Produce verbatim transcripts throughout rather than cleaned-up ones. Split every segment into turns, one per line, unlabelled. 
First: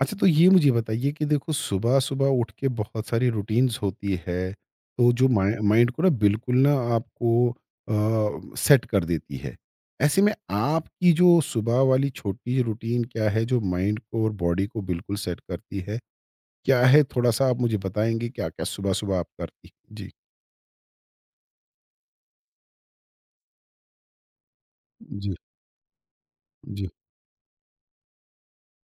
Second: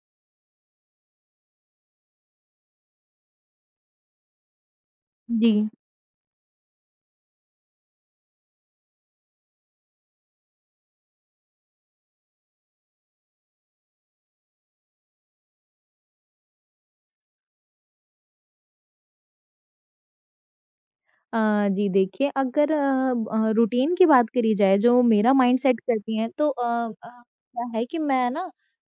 अच्छा, तो ये मुझे बताइए कि देखो सुबह-सुबह उठ के बहुत सारी रूटीन्स होती है, तो जो
जी।
माइ माइंड को ना बिल्कुल ना आपको अ, सेट कर देती है। ऐसे में आपकी जो सुबह वाली छोटी रूटीन क्या है जो माइंड को और बॉडी को बिल्कुल सेट करती है? क्या है थोड़ा-सा आप मुझे बताएँगे क्या-क्या सुबह-सुबह आप करती? जी,
अ, जी देखिए अगर अ, अ, रूटीन की बात करी जाए जो मेरा
जी,
माइंडसेट करती है तो अ
जी,
अ, क्या है कि मैं ना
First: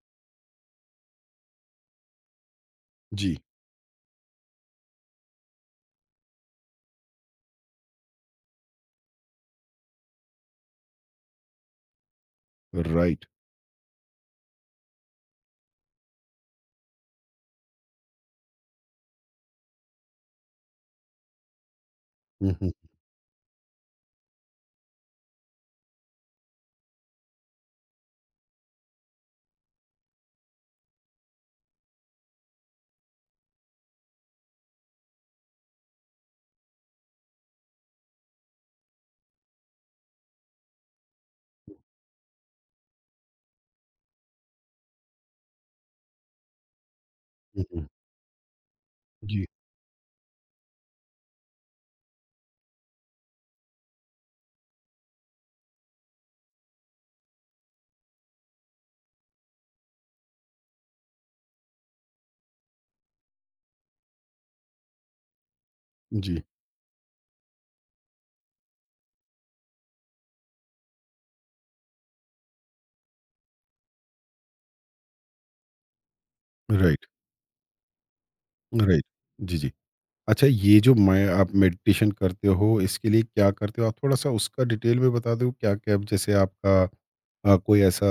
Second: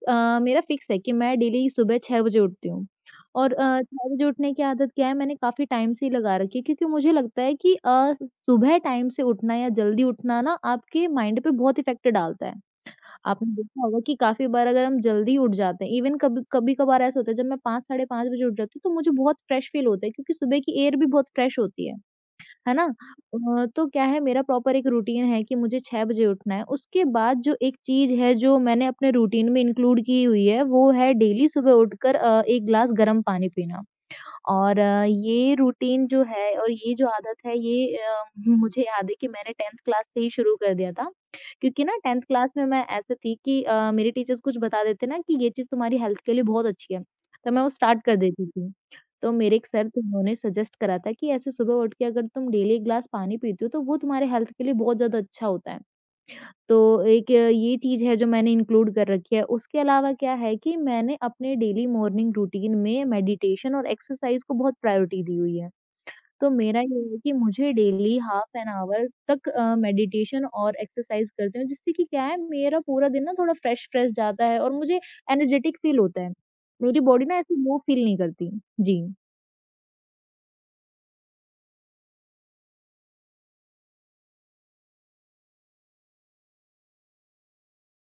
अ, मेरा फिक्स है कि मैं डेली सुबह छह बजे उठती हूँ।
जी,
और अ, छह बजे उठने की आदत क्या है मैंने काफ़ी टाइम से ही लगा रखी है। क्योंकि मुझे लगता है कि अ, सुबह टाइम से उठना या जल्दी उठना ना आपके माइंड पे बहुत इफ़ेक्ट डालता है।
राइट।
आपने देखा होगा कि काफ़ी बार अगर हम जल्दी उठ जाते हैं। इवन कभी कभी-कभार ऐसा होता है जब मैं पाँच साढ़े पाँच बजे उठ जाती हूँ तो मुझे बहुत फ्रेश फ़ील होता है क्योंकि सुबह की एयर भी बहुत फ्रेश होती है।
हुँ, हुँ,
है ना? अ, तो क्या है मेरा प्रॉपर एक रूटीन है कि मुझे छह बजे उठना है। उसके बाद जो एक चीज़ है जो मैंने अपने रूटीन में इंक्लूड की हुई है वो है डेली सुबह उठकर अ, एक ग्लास गरम पानी पीना। और अ, ये रूटीन जो है और ये जो आदत है ये अ, मुझे याद है कि मैंने टेन्थ क्लास से ही शुरू कर दिया था। क्योंकि ना टेन्थ क्लास में मैं ऐसे थी कि अ, मेरे टीचर्स कुछ बता देते ना कि ये चीज़ तुम्हारी हेल्थ के लिए बहुत अच्छी है, तो मैं
हुँ,
वो
हुँ।
स्टार्ट कर देती थी। तो
जी,
मेरे एक सर थे उन्होंने सजेस्ट करा था कि ऐसे सुबह उठ के अगर तुम डेली एक ग्लास पानी पीते हो तो वो तुम्हारे हेल्थ के लिए बहुत ज़्यादा अच्छा होता है। तो एक अ, ये चीज़ है जो मैंने इंक्लूड कर रखी है। उसके अलावा क्या है कि मैंने अपने डेली मॉर्निंग रूटीन में मेडिटेशन और एक्सरसाइज़ को बहुत प्रायोरिटी दी हुई है।
जी,
तो मेरा ये है कि मुझे डेली हाफ एन आवर तक अ, मेडिटेशन और एक्सरसाइज़ करती हूँ जिससे कि क्या है मेरा पूरा दिन ना थोड़ा फ्रेश-फ्रेश जाता है और मुझे एनर्जेटिक फ़ील होता है। मेरी
राइट,
बॉडी ना ऐसे लो फ़ील नहीं करती। जी।
राइट। जी, जी। अच्छा ये जो मैं आप मेडिटेशन करते हो, इसके लिए क्या करते हो? आप थोड़ा-सा उसका डिटेल में बता दो क्या-क्या जैसे आपका अ, कोई ऐसा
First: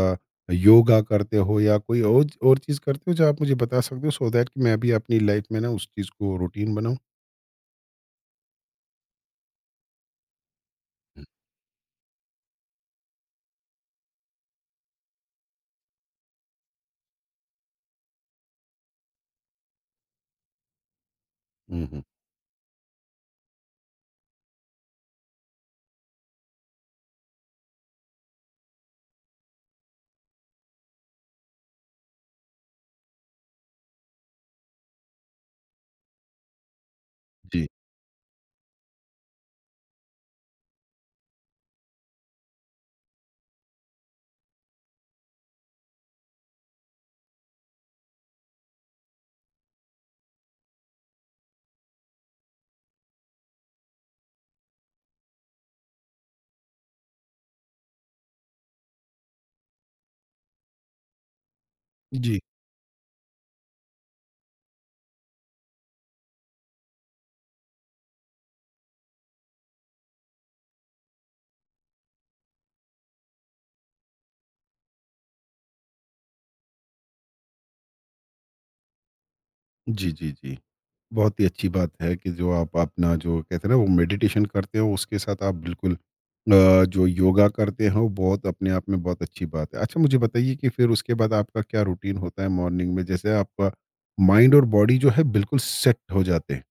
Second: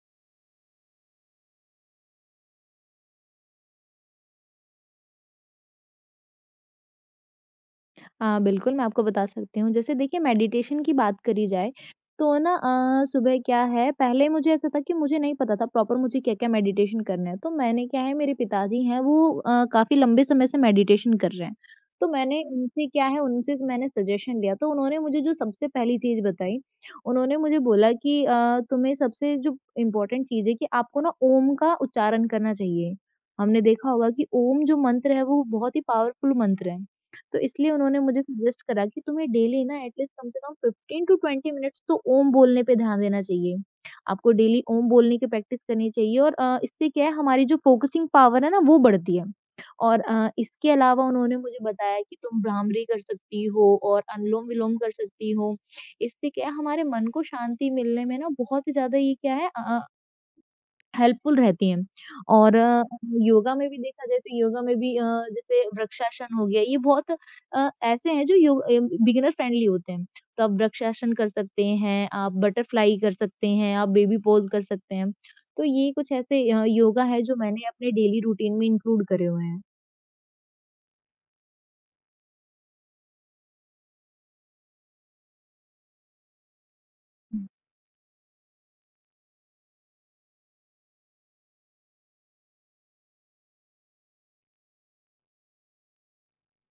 योगा करते हो या कोई और और चीज़ करते हो जो आप मुझे बता सकते हो सो दैट कि मैं भी अपनी लाइफ में ना उस चीज़ को रूटीन बनाऊँ?
हाँ, बिल्कुल, मैं आपको बता सकती हूँ। जैसे देखिए मेडिटेशन की बात करी जाए, तो ना अ, सुबह क्या है पहले मुझे ऐसा था कि मुझे नहीं पता था प्रॉपर मुझे क्या-क्या मेडिटेशन करना है। तो मैंने क्या है मेरे पिताजी हैं वो अ, काफ़ी लंबे समय से मेडिटेशन कर रहे हैं।
हुँ, हुँ।
तो मैंने उनसे क्या है उनसे मैंने सजेशन लिया तो उन्होंने मुझे जो सबसे पहली चीज़ बताई, उन्होंने मुझे बोला कि अ, तुम्हें सबसे जो इम्पोर्टेंट चीज़ है कि आपको ना ओम का उच्चारण करना चाहिए। हमने देखा होगा कि ओम जो मंत्र है वो बहुत ही पावरफुल मंत्र है। तो
जी।
इसलिए उन्होंने मुझे सजेस्ट करा कि तुम्हें डेली ना एटलीस्ट कम से कम फ़िफ़्टीन टू ट्वेंटी मिनट्स तो ओम बोलने पे ध्यान देना चाहिए। आपको डेली ओम बोलने की प्रैक्टिस करनी चाहिए और अ, इससे क्या है हमारी जो फ़ोकसिंग पावर है ना वो बढ़ती है। और अ, इसके अलावा उन्होंने मुझे बताया कि तुम भ्रामरी कर सकती हो और अनुलोम-विलोम कर सकती हो। इससे क्या है हमारे मन को शांति मिलने में ना बहुत ही ज़्यादा ये क्या है अ अ हेल्पफुल रहती हैं।
जी।
और अ, योगा में भी देखा जाए तो योगा में भी अ, जैसे वृक्षासन हो गया, ये बहुत अ, ऐसे हैं जो योग अ, बिगिनर फ्रेंडली होते हैं। तो आप वृक्षासन कर सकते हैं, आप बटरफ्लाई कर सकते हैं, आप बेबी पोज़ कर सकते हैं। तो ये कुछ ऐसे अ, योगा है जो मैंने अपने डेली रूटीन में इंक्लूड करे हुए हैं।
जी, जी, जी। बहुत ही अच्छी बात है कि जो आप अपना जो कहते हैं ना वो मेडिटेशन करते हो उसके साथ आप बिल्कुल अ, जो योगा करते हो बहुत अपने आप में बहुत अच्छी बात है। अच्छा मुझे बताइए कि फिर उसके बाद आपका क्या रूटीन होता है मॉर्निंग में जैसे आपका माइंड और बॉडी जो है बिल्कुल सेट हो जाते हैं?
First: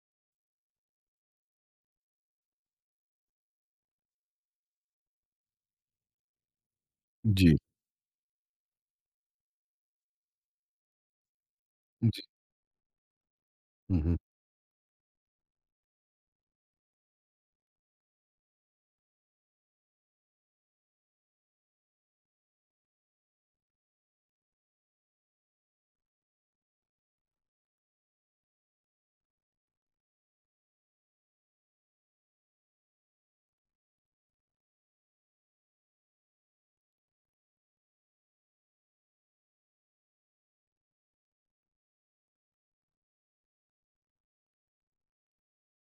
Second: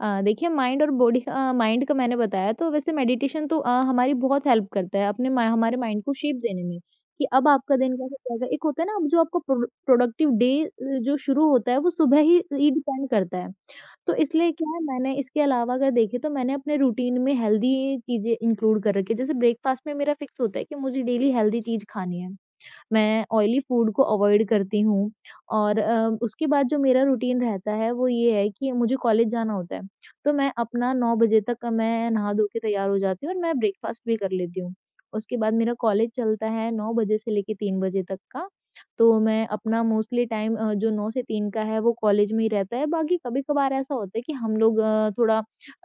अ, देखिए माइंड और बॉडी अ, माइंड का मैंने बताया तो वैसे मेडिटेशन तो अ, हमारी बहुत हेल्प करता है अपने मा- हमारे माइंड को शेप देने में कि अब
जी,
आपका दिन कैसे जाएगा। एक होता है ना अब जो आपका प्रोडक्टिव डे जो शुरू होता है वो सुबह
जी।
ही ही डिपेंड करता है।
हुँ,
तो
हुँ।
इसलिए क्या है मैंने इसके अलावा अगर देखे तो मैंने अपने रूटीन में हेल्दी चीजें इंक्लूड कर रखी है। जैसे ब्रेकफास्ट में मेरा फिक्स होता है कि मुझे डेली हेल्दी चीज खानी है। मैं ऑयली फूड को अवॉइड करती हूँ। और अ, उसके बाद जो मेरा रूटीन रहता है वो ये है कि मुझे कॉलेज जाना होता है, तो मैं अपना नौ बजे तक मैं नहा धो के तैयार हो जाती हूँ और मैं ब्रेकफ़ास्ट भी कर लेती हूँ। उसके बाद मेरा कॉलेज चलता है नौ बजे से लेके तीन बजे तक का, तो मैं अपना मोस्टली टाइम अ, जो नौ से तीन का है वो कॉलेज में ही रहता है, बाकी कभी-कभार ऐसा होता है कि हम लोग अ, थोड़ा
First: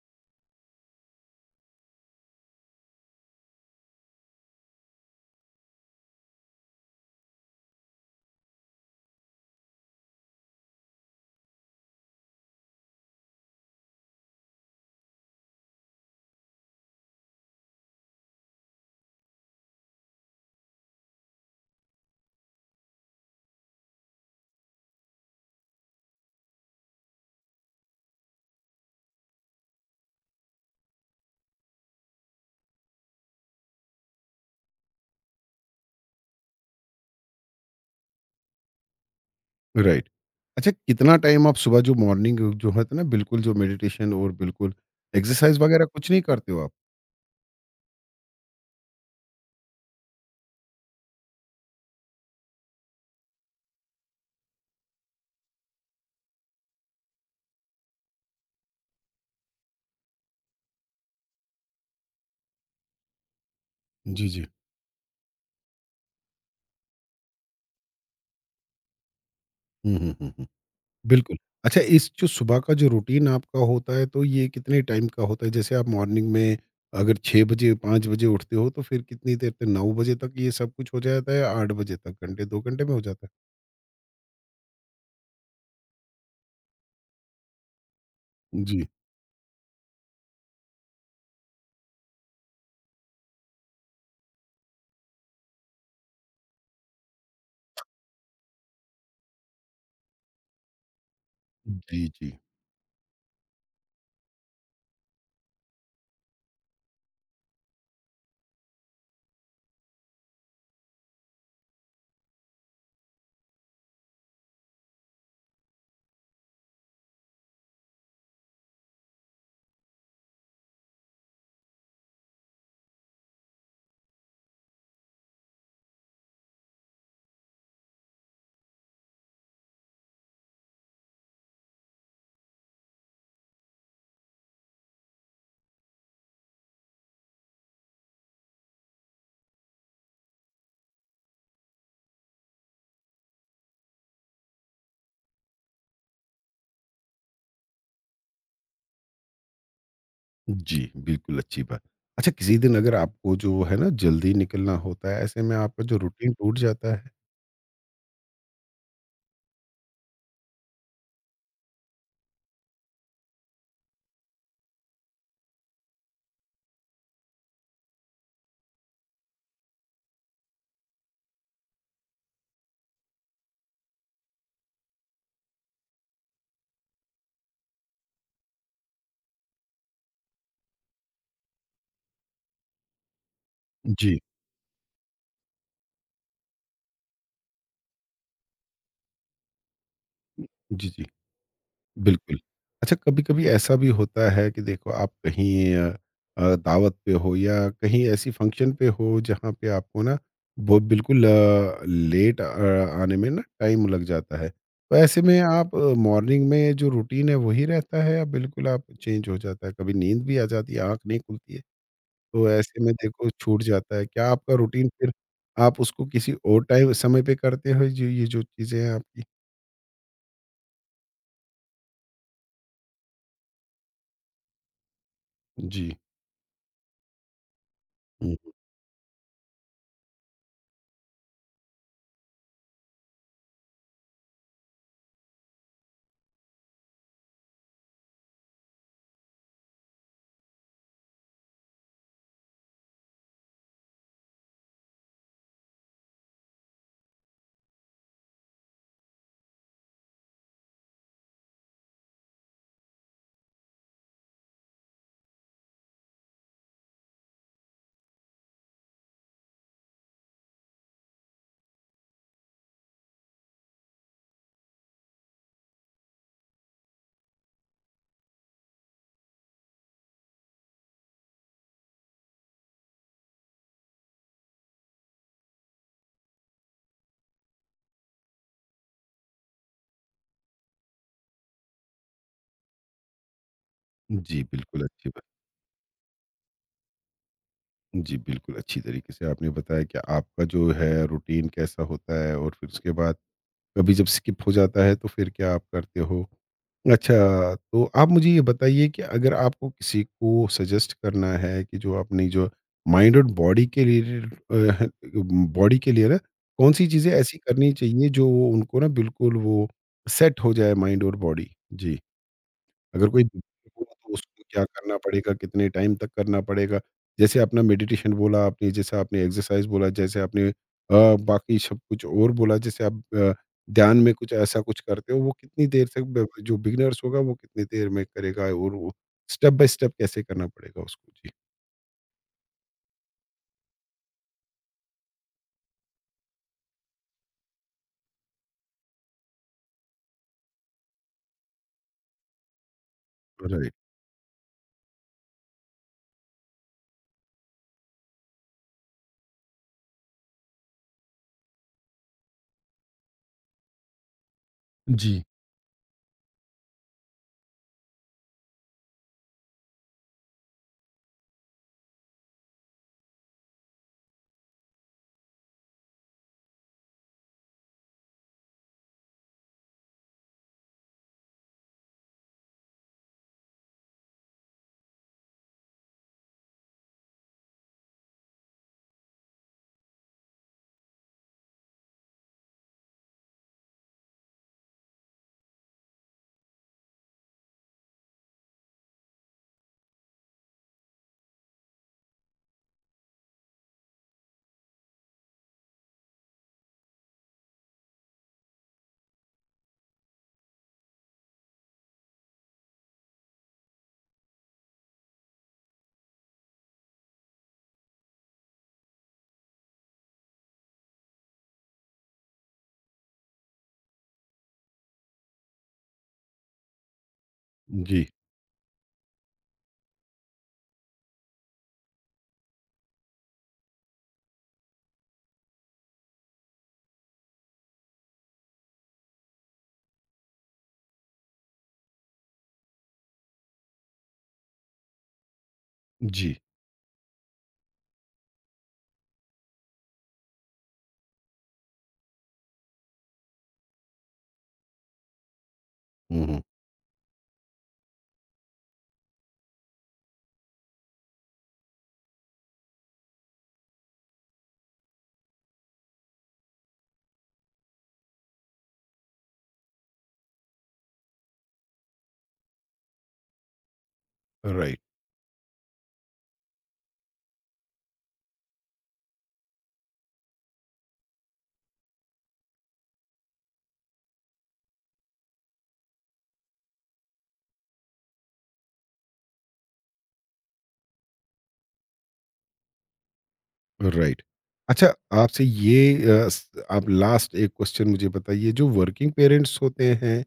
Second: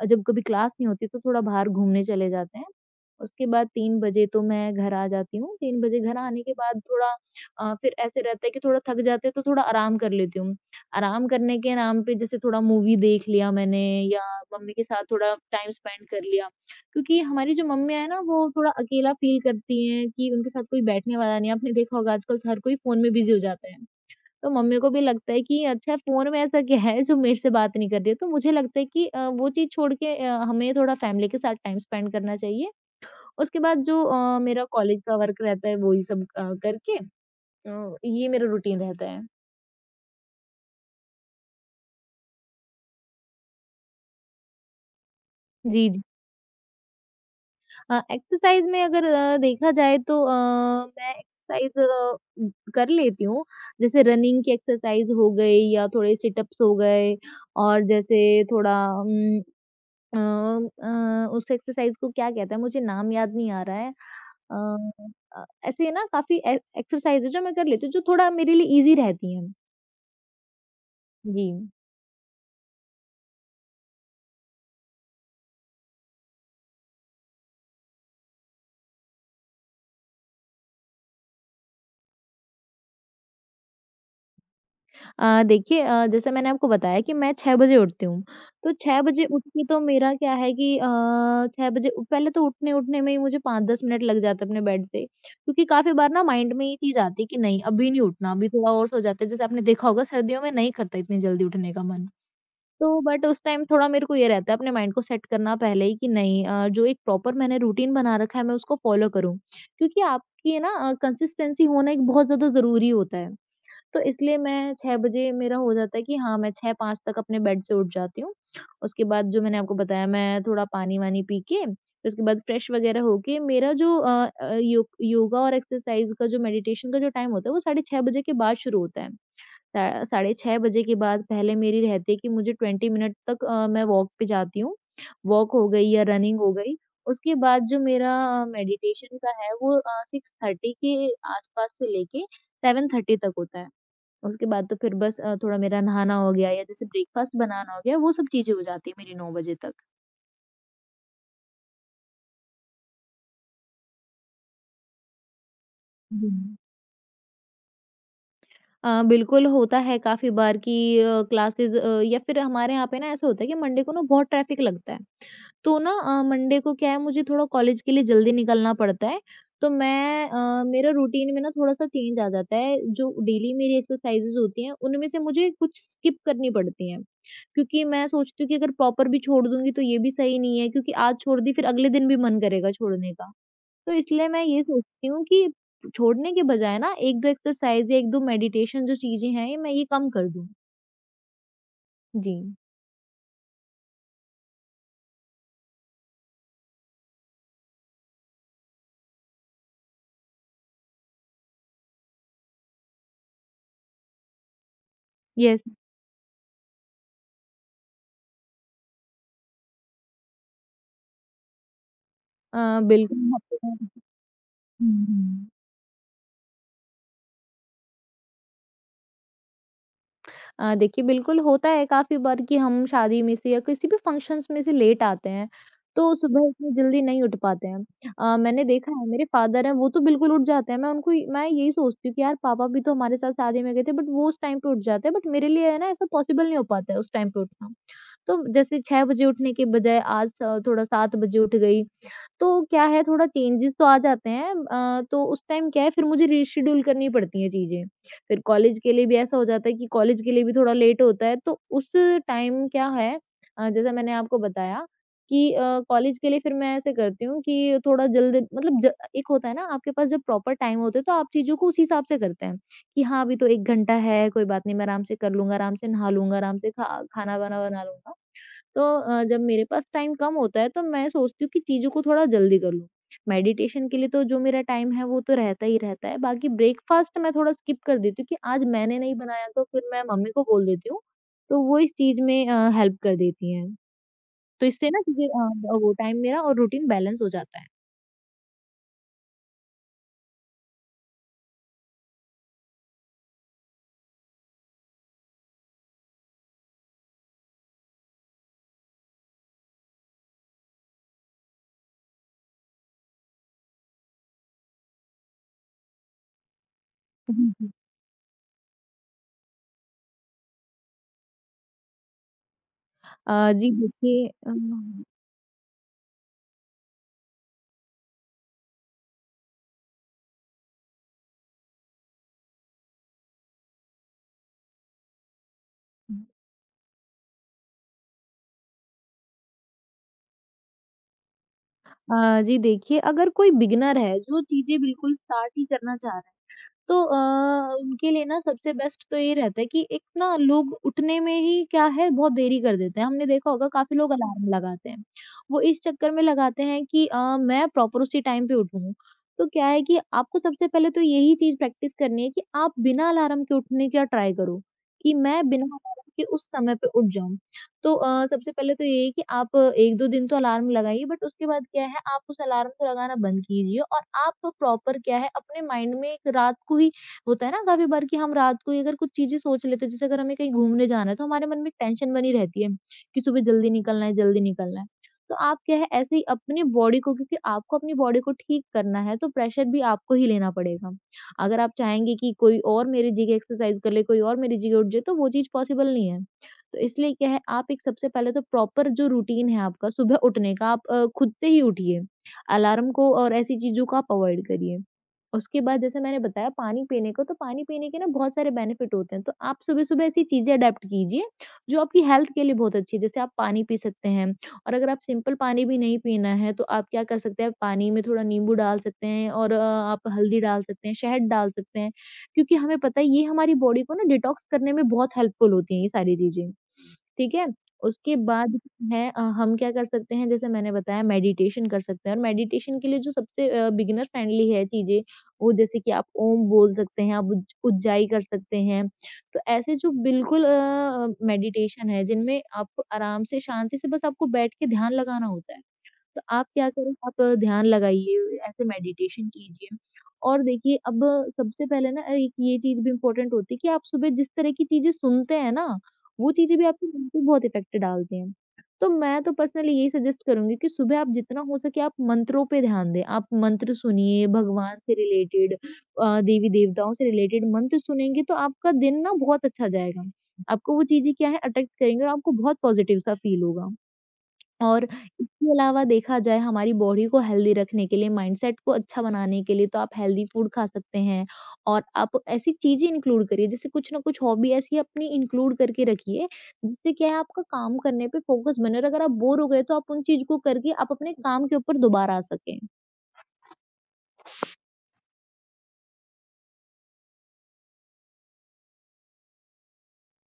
जब कभी क्लास नहीं होती तो थोड़ा बाहर घूमने चले जाते हैं। उसके बाद तीन बजे तो मैं घर आ जाती हूँ, तीन बजे घर आने के बाद थोड़ा अ, फिर ऐसे रहता है कि थोड़ा थक जाते हैं तो थोड़ा आराम कर लेती हूँ। आराम करने के नाम पे जैसे थोड़ा मूवी देख लिया मैंने या मम्मी के साथ थोड़ा टाइम स्पेंड कर लिया। क्योंकि हमारी जो मम्मियाँ हैं ना वो थोड़ा अकेला फ़ील करती हैं कि उनके साथ कोई बैठने वाला नहीं है। आपने देखा होगा आजकल हर कोई फ़ोन में बिज़ी हो जाता है। तो मम्मी को भी लगता है कि अच्छा फ़ोन में ऐसा क्या है जो मेरे से बात नहीं कर रही है। तो मुझे लगता है कि अ, वो चीज़ छोड़ के अ, हमें थोड़ा फ़ैमिली के साथ टाइम स्पेंड करना चाहिए। उसके बाद जो अ, मेरा कॉलेज का वर्क रहता है, वही सब अ, करके अ, ये मेरा रूटीन रहता है।
राइट। अच्छा कितना टाइम आप सुबह जो मॉर्निंग जो होता है ना बिल्कुल जो मेडिटेशन और बिल्कुल एक्सरसाइज़ वगैरह
जी, जी।
कुछ नहीं करते हो आप?
अ, एक्सरसाइज़ में अगर अ, देखा जाए तो अ, मैं एक्सरसाइज़ अ, उम, कर लेती हूँ। जैसे रनिंग की एक्सरसाइज़ हो गई या थोड़े सिट-अप्स हो गए और जैसे थोड़ा उम, अ अ, उस एक्सरसाइज़ को क्या कहते हैं? मुझे नाम याद नहीं आ रहा है।
जी, जी।
अ अ, ऐसे ना काफ़ी ए एक्सरसाइज़ है जो मैं कर लेती हूँ, जो थोड़ा मेरे लिए ईज़ी रहती हैं।
हुँ, हुँ, हुँ, हुँ। बिल्कुल।
जी।
अच्छा इस जो सुबह का जो रूटीन आपका होता है, तो ये कितने टाइम का होता है? जैसे आप मॉर्निंग में अगर छह बजे, पाँच बजे उठते हो, तो फिर कितनी देर तक नौ बजे तक ये सब कुछ हो जाता है? आठ बजे तक, घंटे दो घंटे में हो जाता है?
अ, देखिए अ, जैसे मैंने आपको बताया कि मैं छह बजे उठती हूँ, तो
जी,
छह बजे उठ के तो मेरा क्या है कि अ, छह बजे उ- पहले तो उठने-उठने में ही मुझे पाँच दस मिनट लग जाते हैं अपने बेड से, क्योंकि काफ़ी बार ना माइंड में ये चीज़ आती है कि नहीं अभी नहीं उठना, अभी थोड़ा और सो जाते हैं। जैसे आपने देखा होगा सर्दियों में नहीं करता इतनी जल्दी उठने का
जी,
मन,
जी।
तो बट उस टाइम थोड़ा मेरे को ये रहता है अपने माइंड को सेट करना पहले ही कि नहीं अ, जो एक प्रॉपर मैंने रूटीन बना रखा है मैं उसको फॉलो करूँ, क्योंकि आपकी है ना अ, कंसिस्टेंसी होना एक बहुत ज़्यादा ज़रूरी होता है। तो इसलिए मैं छह बजे मेरा हो जाता है कि हाँ, मैं छह पाँच तक अपने बेड से उठ जाती हूँ। उसके बाद जो मैंने आपको बताया मैं थोड़ा पानी-वानी पी के, फिर उसके बाद फ्रेश वगैरह होके मेरा जो अ अ, यो योगा और एक्सरसाइज़ का जो मेडिटेशन का जो टाइम होता है वो साढ़े छह बजे के बाद शुरू होता है। सा साढ़े छह बजे के बाद पहले मेरी रहती है कि मुझे बीस मिनट तक अ, मैं वॉक पे जाती हूँ। वॉक हो गई या रनिंग हो गई। उसके बाद जो मेरा अ, मेडिटेशन का है वो अ, साढ़े छह के आस-पास से लेके साढ़े सात तक होता है। उसके बाद तो फिर बस अ, थोड़ा मेरा नहाना हो गया या जैसे ब्रेकफ़ास्ट बनाना हो गया, वो सब चीज़ें हो जाती है मेरी नौ बजे तक।
जी, बिल्कुल अच्छी बात। अच्छा किसी दिन अगर आपको जो है ना जल्दी निकलना होता है, ऐसे में आपका जो रूटीन
जी।
टूट जाता है?
अ, बिल्कुल होता है काफ़ी बार कि अ, क्लासेज़ अ, या फिर हमारे यहाँ पे ना ऐसा होता है कि मंडे को ना बहुत ट्रैफ़िक लगता है। तो ना अ, मंडे को क्या है मुझे थोड़ा कॉलेज के लिए जल्दी निकलना पड़ता है, तो मैं अ, मेरा रूटीन में ना थोड़ा-सा चेंज आ जाता है, जो डेली मेरी एक्सरसाइज़ेज़ होती हैं, उनमें से मुझे कुछ स्किप करनी पड़ती हैं। क्योंकि मैं सोचती हूँ कि अगर प्रॉपर भी छोड़ दूँगी तो ये भी सही नहीं है क्योंकि आज छोड़ दी फिर अगले दिन भी मन करेगा छोड़ने का। तो
जी।
इसलिए मैं ये सोचती हूँ कि छोड़ने के बजाय ना एक दो एक्सरसाइज़ या एक दो मेडिटेशन जो चीज़ें हैं, ये मैं ये कम कर दूँ।
जी, जी।
जी।
बिल्कुल। अच्छा कभी-कभी ऐसा भी होता है कि देखो आप कहीं अ अ, दावत पे हो या कहीं ऐसी फंक्शन पे हो जहाँ पे आपको ना वो बिल्कुल अ, लेट अ, आने में ना टाइम लग जाता है। तो ऐसे में
यस
आप अ, मॉर्निंग में जो रूटीन है वही रहता है या बिल्कुल आप चेंज हो जाता है? कभी नींद भी आ जाती है, आँख नहीं खुलती है, तो
अ,
ऐसे में देखो छूट
बिल्कुल।
जाता है। क्या आपका रूटीन
हुँ,
फिर
हुँ।
आप उसको किसी और टाइम समय पे करते हो जो ये जो चीज़ें हैं आपकी?
अ, देखिए बिल्कुल होता है काफ़ी बार कि हम शादी में से या किसी भी फंक्शंस में से लेट आते हैं,
जी।
तो सुबह इतनी जल्दी नहीं उठ पाते हैं।
हुँ।
अ, मैंने देखा है मेरे फादर हैं वो तो बिल्कुल उठ जाते हैं, मैं उनको मैं यही सोचती हूँ कि यार पापा भी तो हमारे साथ शादी में गए थे बट वो उस टाइम पे उठ जाते हैं बट मेरे लिए है ना ऐसा पॉसिबल नहीं हो पाता है उस टाइम पे उठना। तो जैसे छह बजे उठने के बजाय आज अ, थोड़ा सात बजे उठ गई, तो क्या है थोड़ा चेंजेस तो आ जाते हैं अ, तो उस टाइम क्या है फिर मुझे रीशेड्यूल करनी पड़ती हैं चीज़ें। फिर कॉलेज के लिए भी ऐसा हो जाता है कि कॉलेज के लिए भी थोड़ा लेट होता है, तो उस टाइम क्या है अ, जैसा मैंने आपको बताया कि अ, कॉलेज के लिए फिर मैं ऐसे करती हूँ कि थोड़ा जल्द मतलब ज एक होता है ना, आपके पास जब प्रॉपर टाइम होता है तो आप चीज़ों को उस हिसाब से करते हैं, कि हाँ अभी तो एक घंटा है, कोई बात नहीं, मैं आराम से कर लूँगा, आराम से नहा लूँगा, आराम से खा खाना-वाना बना लूँगा। तो अ, जब मेरे पास टाइम कम होता है तो मैं सोचती हूँ कि चीज़ों को थोड़ा जल्दी कर लूँ। मेडिटेशन के लिए तो जो मेरा टाइम है वो तो रहता ही रहता है, बाकी ब्रेकफ़ास्ट मैं थोड़ा स्किप कर देती हूँ कि आज मैंने नहीं बनाया, तो फिर मैं मम्मी को बोल देती हूँ, तो वो इस चीज़ में अ, हेल्प कर देती हैं।
जी,
तो
बिल्कुल
इससे ना
अच्छी
चीज़ें अ, वो टाइम मेरा और रूटीन बैलेंस हो जाता है।
जी, बिल्कुल, अच्छी तरीके से आपने बताया कि आपका जो है रूटीन कैसा होता है और फिर उसके बाद कभी जब स्किप हो जाता है तो फिर क्या आप करते हो? अच्छा, तो आप मुझे ये बताइए कि अगर आपको किसी को सजेस्ट करना है कि जो अपनी जो माइंड और बॉडी के रिलेटेड अ, बॉडी के लिए ना कौन-सी चीज़ें ऐसी
जी, जी।
करनी चाहिए जो उनको ना बिल्कुल वो सेट हो जाए माइंड और बॉडी? जी। अगर कोई
अ,
दूसरे
जी
को बोला, तो
देखिए।
उसको
अ,
क्या करना पड़ेगा, कितने टाइम तक करना पड़ेगा? जैसे आपने मेडिटेशन बोला आपने, जैसे आपने एक्सरसाइज़ बोला, जैसे आपने अ, बाकी सब कुछ और बोला, जैसे आप अ, ध्यान में कुछ ऐसा कुछ करते हो, वो कितनी देर तक ब जो बिगिनर्स होगा, वो कितनी देर में करेगा और वो स्टेप बाय स्टेप कैसे करना पड़ेगा उसको? जी,
अ, जी देखिए, अगर कोई बिगिनर है जो चीज़ें बिल्कुल स्टार्ट ही करना चाह रहा है, तो अ, उनके लिए ना सबसे बेस्ट तो ये रहता है कि एक ना लोग उठने में ही क्या है बहुत देरी कर देते हैं। हमने देखा होगा
राइट।
काफ़ी लोग अलार्म लगाते हैं। वो इस चक्कर में लगाते हैं कि अ, मैं प्रॉपर उसी टाइम पे उठूँ। तो क्या है कि आपको सबसे पहले तो यही चीज़ प्रैक्टिस करनी है कि आप बिना अलार्म के उठने का ट्राई करो, कि
जी।
मैं बिना अलार्म के उस समय पे उठ जाऊँ। तो अ, सबसे पहले तो ये है कि आप एक दो दिन तो अलार्म लगाइए, बट उसके बाद क्या है आप उस अलार्म को लगाना बंद कीजिए और आप प्रॉपर क्या है अपने माइंड में एक रात को ही होता है ना काफ़ी बार कि हम रात को ही अगर कुछ चीज़ें सोच लेते हैं, जैसे अगर हमें कहीं घूमने जाना है तो हमारे मन में एक टेंशन बनी रहती है कि सुबह जल्दी निकलना है, जल्दी निकलना है। तो आप क्या है ऐसे ही अपनी बॉडी को, क्योंकि आपको अपनी बॉडी को ठीक करना है तो प्रेशर भी आपको ही लेना पड़ेगा। अगर आप चाहेंगे कि कोई और मेरी जगह एक्सरसाइज़ कर ले, कोई और मेरी जगह उठ जाए, तो वो चीज़ पॉसिबल नहीं है। तो इसलिए क्या है, आप एक सबसे पहले तो प्रॉपर जो रूटीन है आपका सुबह उठने का, आप अ, खुद से ही उठिए। अलार्म को और ऐसी चीज़ों को आप अवॉइड करिए। उसके बाद जैसे मैंने बताया पानी पीने को, तो पानी पीने के ना बहुत सारे बेनिफिट होते हैं। तो आप सुबह-सुबह ऐसी चीज़ें अडॉप्ट कीजिए जो आपकी हेल्थ के लिए बहुत अच्छी है। जैसे आप पानी पी सकते हैं, और अगर आप सिंपल पानी भी नहीं पीना है तो आप क्या कर सकते हैं, पानी में थोड़ा नींबू डाल सकते हैं और अ, आप हल्दी डाल सकते हैं, शहद डाल सकते हैं। क्योंकि हमें पता है ये हमारी बॉडी को ना डिटॉक्स करने में बहुत हेल्पफुल होती हैं ये सारी चीज़ें। ठीक है?
जी,
उसके बाद है अ, हम क्या कर सकते हैं, जैसे मैंने बताया मेडिटेशन कर सकते हैं, और मेडिटेशन के लिए जो सबसे अ, बिगिनर फ्रेंडली है चीज़ें, वो जैसे कि आप ओम बोल सकते हैं, आप उज उज्जाई कर सकते हैं। तो ऐसे जो बिल्कुल अ, मेडिटेशन है जिनमें आपको आराम से शांति से बस आपको बैठ के ध्यान लगाना होता है। तो
जी।
आप क्या करें, आप ध्यान लगाइए, ऐसे मेडिटेशन कीजिए। और देखिए, अब सबसे पहले ना एक ये चीज़ भी इम्पोर्टेंट होती है कि आप सुबह जिस तरह की चीज़ें सुनते हैं ना,
हुँ,
वो
हुँ,
चीज़ें भी आपके मन पे बहुत इफ़ेक्ट डालती हैं। तो मैं तो पर्सनली यही सजेस्ट करूँगी कि सुबह आप जितना हो सके आप मंत्रों पे ध्यान दें। आप मंत्र सुनिए, भगवान से रिलेटेड अ, देवी-देवताओं से रिलेटेड मंत्र सुनेंगे तो आपका दिन ना बहुत अच्छा जाएगा। आपको वो चीज़ें क्या है अट्रैक्ट करेंगे और आपको बहुत पॉज़िटिव सा फ़ील होगा।
राइट।
और इसके अलावा देखा जाए, हमारी बॉडी को हेल्दी रखने के लिए, माइंडसेट को अच्छा बनाने के लिए, तो आप हेल्दी फूड खा सकते हैं और आप ऐसी चीज़ें इंक्लूड करिए, जैसे कुछ ना कुछ हॉबी ऐसी अपनी इंक्लूड करके रखिए, जिससे क्या है आपका काम करने पे फ़ोकस बने, और अगर आप बोर हो गए तो आप उन चीज़ को करके आप अपने काम के ऊपर दोबारा आ सकें।
राइट। अच्छा आपसे ये अ, स आप लास्ट एक क्वेश्चन मुझे बताइए जो वर्किंग पेरेंट्स होते हैं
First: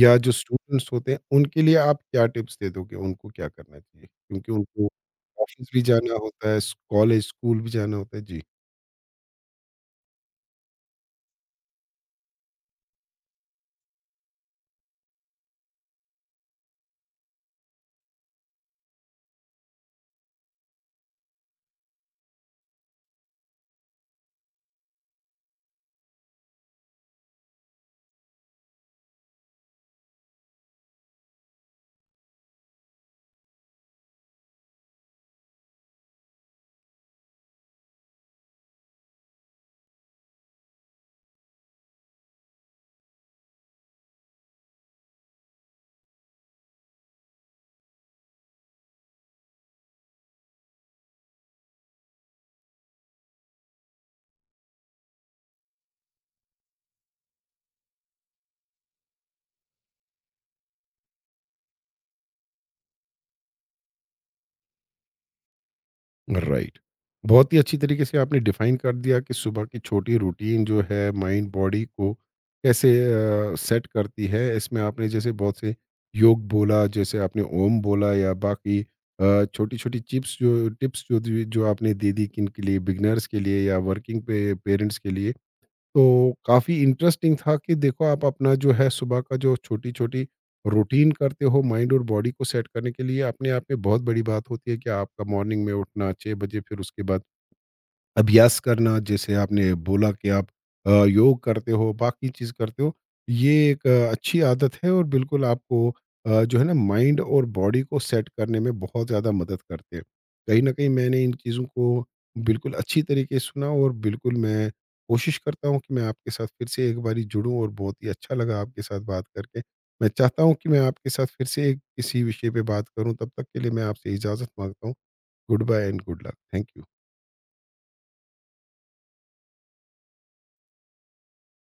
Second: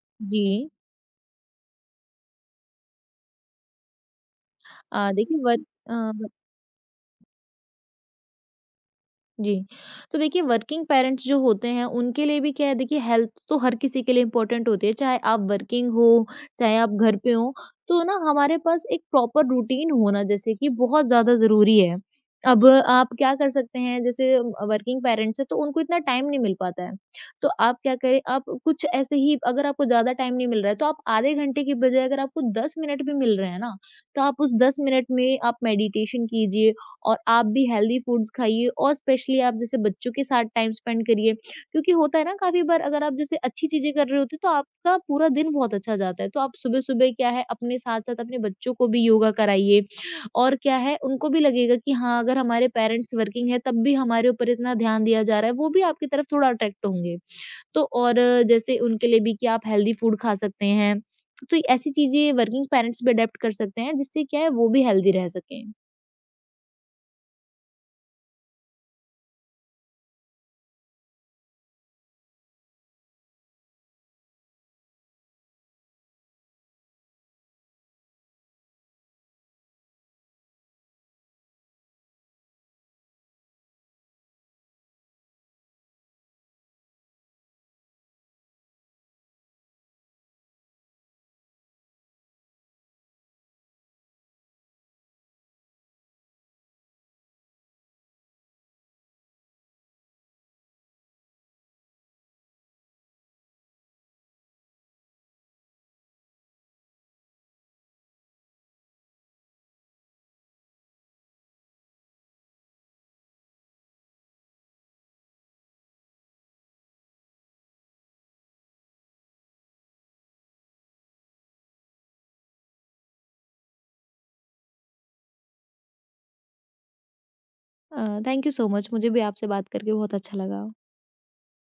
या जो
जी।
स्टूडेंट्स होते हैं, उनके लिए आप क्या टिप्स दे दोगे? उनको क्या करना चाहिए? क्योंकि उनको
अ, देखिए वर्क
ऑफ़िस भी जाना
अ
होता है, स कॉलेज, स्कूल भी जाना होता है। जी।
जी। तो देखिए, वर्किंग पेरेंट्स जो होते हैं उनके लिए भी क्या है, देखिए हेल्थ तो हर किसी के लिए इम्पोर्टेंट होती है, चाहे आप वर्किंग हो, चाहे आप घर पे हो। तो ना हमारे पास एक प्रॉपर रूटीन होना जैसे कि बहुत ज़्यादा ज़रूरी है। अब आप क्या कर सकते हैं, जैसे अ, वर्किंग पेरेंट्स हैं तो उनको इतना टाइम नहीं मिल पाता है। तो आप क्या करें, आप कुछ ऐसे ही अगर आपको ज़्यादा टाइम नहीं मिल रहा है तो आप आधे घंटे की बजाय अगर आपको दस मिनट भी मिल रहे हैं ना, तो आप उस दस मिनट में आप मेडिटेशन कीजिए और आप भी हेल्दी फूड्स खाइए, और स्पेशली आप जैसे बच्चों के साथ टाइम स्पेंड करिए। क्योंकि होता है ना काफ़ी बार, अगर आप जैसे अच्छी चीज़ें कर रहे होते हो तो आपका पूरा दिन बहुत अच्छा जाता है। तो आप सुबह-सुबह क्या है, अपने साथ-साथ अपने बच्चों को भी योगा कराइए, और क्या है उनको भी लगेगा कि हाँ, अगर हमारे पेरेंट्स वर्किंग है तब भी हमारे ऊपर इतना ध्यान दिया जा रहा है, वो भी आपकी तरफ थोड़ा अट्रैक्ट होंगे। तो और जैसे उनके लिए भी कि आप हेल्दी फूड खा सकते हैं। तो ऐसी चीज़ें वर्किंग पेरेंट्स भी अडॉप्ट कर सकते हैं जिससे क्या है वो भी हेल्दी रह सकें।
राइट। बहुत ही अच्छी तरीके से आपने डिफ़ाइन कर दिया कि सुबह की छोटी रूटीन जो है माइंड बॉडी को कैसे अ, सेट करती है। इसमें आपने जैसे बहुत से योग बोला, जैसे आपने ओम बोला या बाकी अ, छोटी-छोटी चिप्स जो टिप्स जो दी जो आपने दे दी किन के लिए बिगिनर्स के लिए या वर्किंग पे पेरेंट्स के लिए। तो काफ़ी इंटरेस्टिंग था कि देखो आप अपना जो है सुबह का जो छोटी-छोटी रूटीन करते हो माइंड और बॉडी को सेट करने के लिए, अपने आप में बहुत बड़ी बात होती है कि आपका मॉर्निंग में उठना छह बजे फिर उसके बाद अभ्यास करना जैसे आपने बोला कि आप अ, योग करते हो, बाकी चीज़ करते हो। ये एक अ, अच्छी आदत है और बिल्कुल आपको अ, जो है ना माइंड और बॉडी को सेट करने में बहुत ज़्यादा मदद करते हैं। कहीं न कहीं मैंने इन चीज़ों को बिल्कुल अच्छी तरीके से सुना और बिल्कुल मैं कोशिश करता हूँ कि मैं आपके साथ फिर से एक बारी जुड़ूँ और बहुत ही अच्छा लगा आपके साथ बात करके। मैं चाहता हूँ कि मैं आपके साथ फिर से एक किसी विषय पे बात करूँ, तब तक के लिए मैं आपसे इजाज़त माँगता हूँ। Good bye and good luck. Thank you.
अ, थैंक यू सो मच, मुझे भी आपसे बात करके बहुत अच्छा लगा।